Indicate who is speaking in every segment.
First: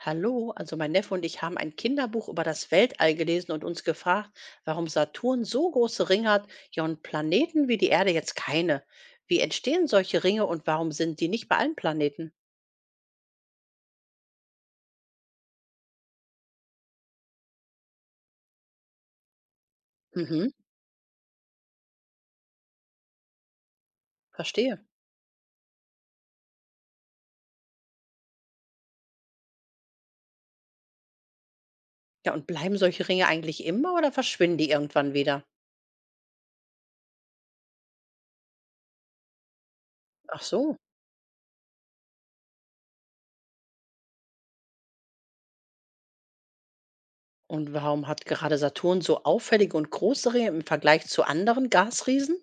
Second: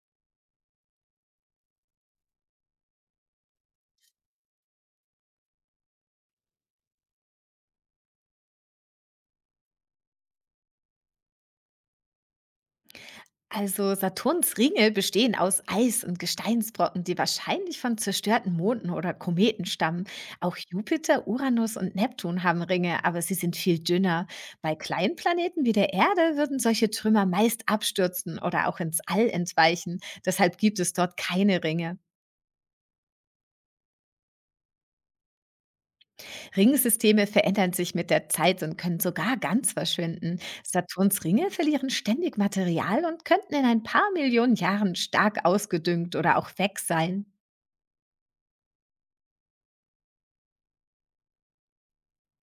Speaker 1: Hallo, also mein Neffe und ich haben ein Kinderbuch über das Weltall gelesen und uns gefragt, warum Saturn so große Ringe hat, ja und Planeten wie die Erde jetzt keine. Wie entstehen solche Ringe und warum sind die nicht bei allen Planeten?
Speaker 2: Also Saturns Ringe bestehen aus Eis und Gesteinsbrocken, die wahrscheinlich von zerstörten Monden oder Kometen stammen.
Speaker 1: Mhm,
Speaker 2: Auch Jupiter, Uranus und Neptun haben Ringe, aber sie sind viel dünner. Bei
Speaker 1: verstehe.
Speaker 2: kleinen Planeten wie der Erde würden solche Trümmer meist abstürzen oder auch ins All entweichen. Deshalb gibt es dort keine Ringe.
Speaker 1: Ja, und bleiben solche Ringe eigentlich immer oder verschwinden die irgendwann wieder?
Speaker 2: Ringsysteme verändern sich mit der Zeit und können sogar ganz verschwinden.
Speaker 1: Ach so.
Speaker 2: Saturns Ringe verlieren ständig Material und könnten in ein paar Millionen Jahren stark ausgedüngt oder auch weg sein.
Speaker 1: Und warum hat gerade Saturn so auffällige und große Ringe im Vergleich zu anderen Gasriesen?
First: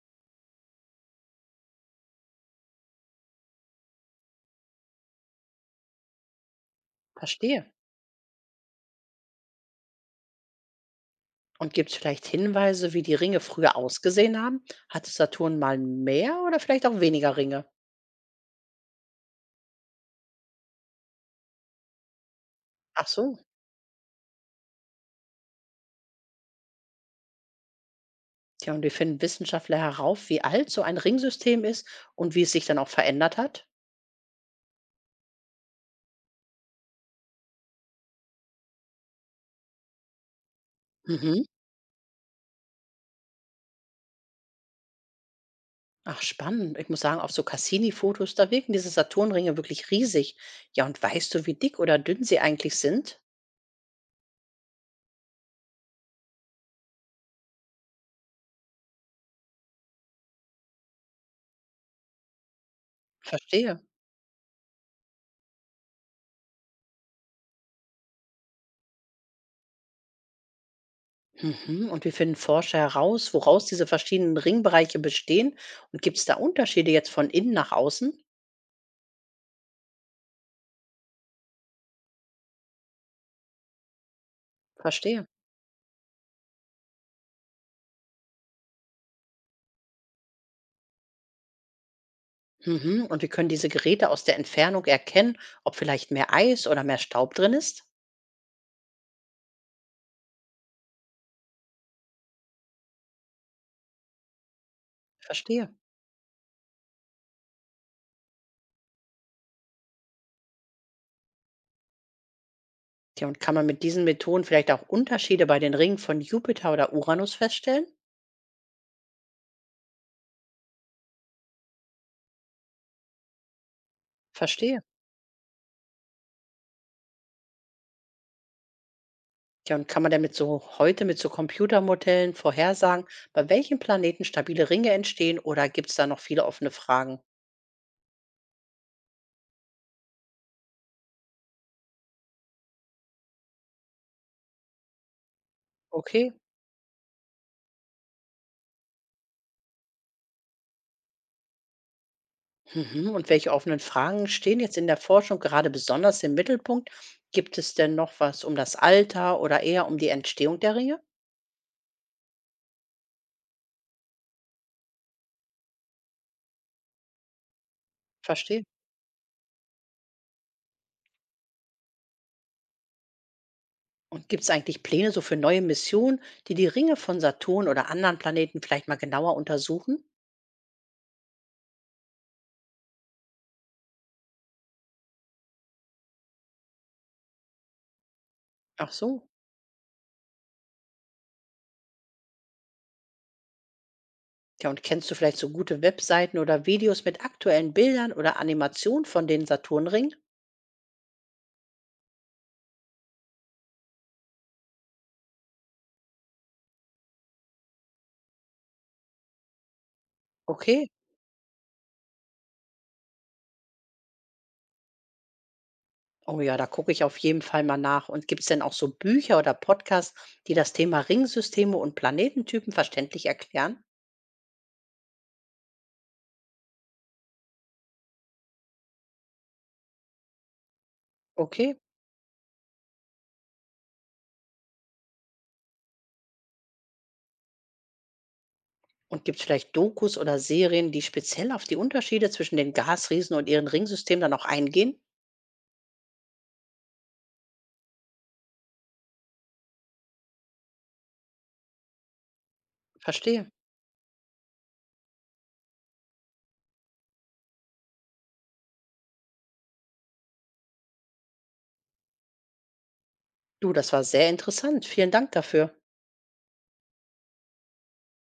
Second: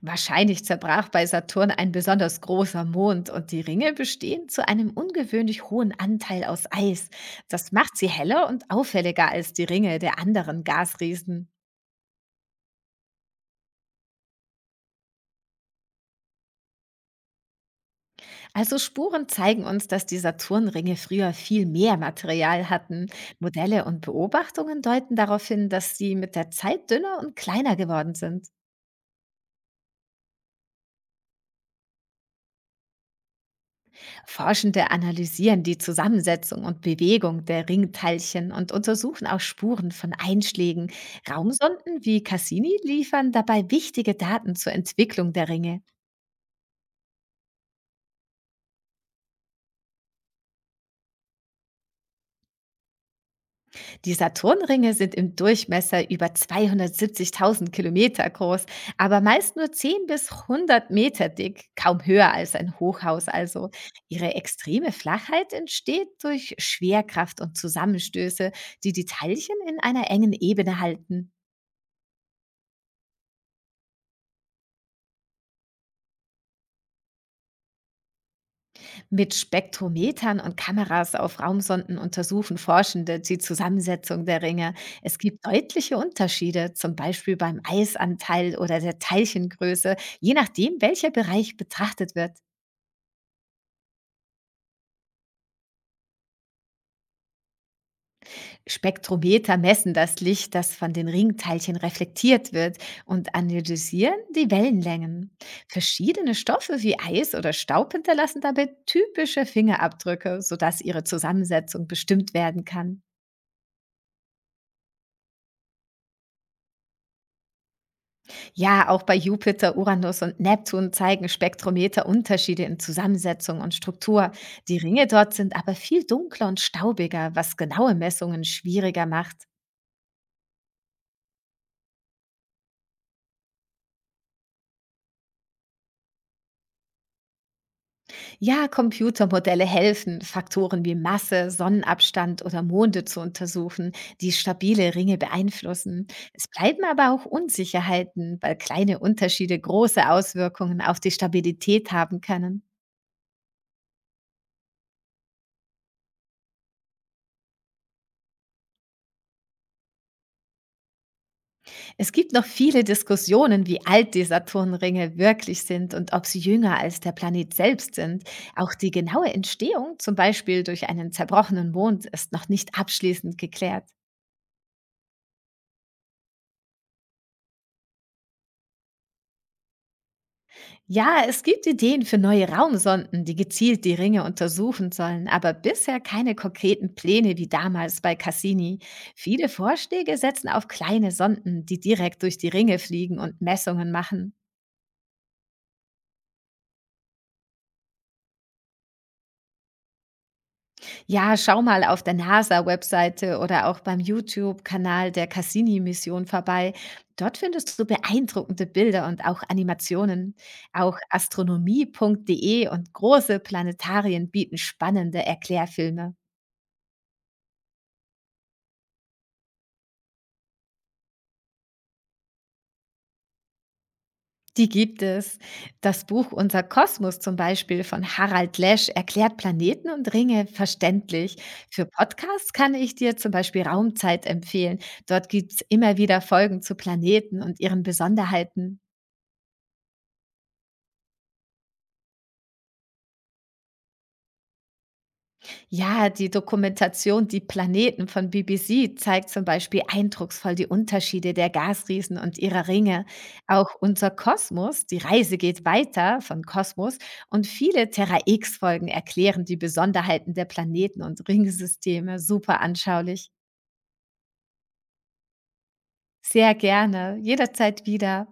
Speaker 2: Wahrscheinlich zerbrach bei Saturn ein besonders großer Mond und die Ringe bestehen zu einem ungewöhnlich hohen Anteil aus Eis.
Speaker 1: Verstehe.
Speaker 2: Das macht sie heller und auffälliger als die Ringe der anderen Gasriesen.
Speaker 1: Und gibt es vielleicht Hinweise, wie die Ringe früher ausgesehen haben? Hatte Saturn mal mehr oder vielleicht auch weniger Ringe?
Speaker 2: Also Spuren zeigen uns, dass die Saturnringe früher viel mehr Material
Speaker 1: Ach
Speaker 2: hatten.
Speaker 1: so.
Speaker 2: Modelle und Beobachtungen deuten darauf hin, dass sie mit der Zeit dünner und kleiner geworden sind.
Speaker 1: Tja, und wir finden Wissenschaftler herauf, wie alt so ein Ringsystem ist und wie es sich dann auch verändert hat?
Speaker 2: Forschende analysieren die Zusammensetzung und Bewegung der Ringteilchen und untersuchen auch Spuren von Einschlägen.
Speaker 1: Mhm.
Speaker 2: Raumsonden wie Cassini liefern dabei wichtige Daten zur Entwicklung der Ringe.
Speaker 1: Ach, spannend. Ich muss sagen, auf so Cassini-Fotos, da wirken diese Saturnringe wirklich riesig. Ja, und weißt du, wie dick oder dünn sie eigentlich sind?
Speaker 2: Die Saturnringe sind im Durchmesser über 270.000 Kilometer groß, aber meist nur 10 bis 100 Meter dick, kaum höher als ein Hochhaus also.
Speaker 1: Verstehe.
Speaker 2: Ihre extreme Flachheit entsteht durch Schwerkraft und Zusammenstöße, die die Teilchen in einer engen Ebene halten.
Speaker 1: Mhm. Und wir finden Forscher heraus, woraus diese verschiedenen Ringbereiche bestehen? Und gibt es da Unterschiede jetzt von innen nach außen?
Speaker 2: Mit Spektrometern und Kameras auf Raumsonden untersuchen Forschende die Zusammensetzung der Ringe. Es
Speaker 1: Verstehe.
Speaker 2: gibt deutliche Unterschiede, zum Beispiel beim Eisanteil oder der Teilchengröße, je nachdem, welcher Bereich betrachtet wird.
Speaker 1: Mhm. Und wie können diese Geräte aus der Entfernung erkennen, ob vielleicht mehr Eis oder mehr Staub drin ist?
Speaker 2: Spektrometer messen das Licht, das von den Ringteilchen reflektiert wird und analysieren die Wellenlängen.
Speaker 1: Verstehe.
Speaker 2: Verschiedene Stoffe wie Eis oder Staub hinterlassen dabei typische Fingerabdrücke, sodass ihre Zusammensetzung bestimmt werden kann.
Speaker 1: Ja, und kann man mit diesen Methoden vielleicht auch Unterschiede bei den Ringen von Jupiter oder Uranus feststellen?
Speaker 2: Ja, auch bei Jupiter, Uranus und Neptun zeigen Spektrometer Unterschiede in Zusammensetzung und Struktur. Die
Speaker 1: Verstehe.
Speaker 2: Ringe dort sind aber viel dunkler und staubiger, was genaue Messungen schwieriger macht.
Speaker 1: Ja, und kann man damit so heute mit so Computermodellen vorhersagen, bei welchen Planeten stabile Ringe entstehen oder gibt es da noch viele offene Fragen?
Speaker 2: Ja, Computermodelle helfen, Faktoren wie Masse, Sonnenabstand oder Monde zu untersuchen, die stabile Ringe beeinflussen.
Speaker 1: Okay.
Speaker 2: Es bleiben aber auch Unsicherheiten, weil kleine Unterschiede große Auswirkungen auf die Stabilität haben können.
Speaker 1: Mhm. Und welche offenen Fragen stehen jetzt in der Forschung gerade besonders im Mittelpunkt? Gibt es denn noch was um das Alter oder eher um die Entstehung der Ringe?
Speaker 2: Es gibt noch viele Diskussionen, wie alt die Saturnringe wirklich sind und ob sie jünger als der Planet selbst sind.
Speaker 1: Verstehe.
Speaker 2: Auch die genaue Entstehung, zum Beispiel durch einen zerbrochenen Mond, ist noch nicht abschließend geklärt.
Speaker 1: Und gibt es eigentlich Pläne so für neue Missionen, die die Ringe von Saturn oder anderen Planeten vielleicht mal genauer untersuchen?
Speaker 2: Ja, es gibt Ideen für neue Raumsonden, die gezielt die Ringe untersuchen sollen, aber bisher keine konkreten Pläne wie damals bei Cassini.
Speaker 1: Ach so.
Speaker 2: Viele Vorschläge setzen auf kleine Sonden, die direkt durch die Ringe fliegen und Messungen machen.
Speaker 1: Ja, und kennst du vielleicht so gute Webseiten oder Videos mit aktuellen Bildern oder Animationen von den Saturnringen?
Speaker 2: Ja, schau mal auf der NASA-Webseite oder auch beim YouTube-Kanal der Cassini-Mission vorbei. Dort findest du beeindruckende Bilder und auch Animationen.
Speaker 1: Okay.
Speaker 2: Auch astronomie.de und große Planetarien bieten spannende Erklärfilme.
Speaker 1: Oh ja, da gucke ich auf jeden Fall mal nach. Und gibt es denn auch so Bücher oder Podcasts, die das Thema Ringsysteme und Planetentypen verständlich erklären?
Speaker 2: Die gibt es. Das Buch Unser Kosmos zum Beispiel von Harald Lesch erklärt Planeten und Ringe verständlich.
Speaker 1: Okay.
Speaker 2: Für Podcasts kann ich dir zum Beispiel Raumzeit empfehlen. Dort gibt es immer wieder Folgen zu Planeten und ihren Besonderheiten.
Speaker 1: Und gibt es vielleicht Dokus oder Serien, die speziell auf die Unterschiede zwischen den Gasriesen und ihren Ringsystemen dann auch eingehen?
Speaker 2: Ja, die Dokumentation Die Planeten von BBC zeigt zum Beispiel eindrucksvoll die Unterschiede der Gasriesen und ihrer Ringe.
Speaker 1: Verstehe.
Speaker 2: Auch unser Kosmos, die Reise geht weiter von Kosmos und viele Terra X-Folgen erklären die Besonderheiten der Planeten und Ringsysteme super anschaulich.
Speaker 1: Du, das war sehr interessant. Vielen Dank dafür.
Speaker 2: Sehr gerne, jederzeit wieder.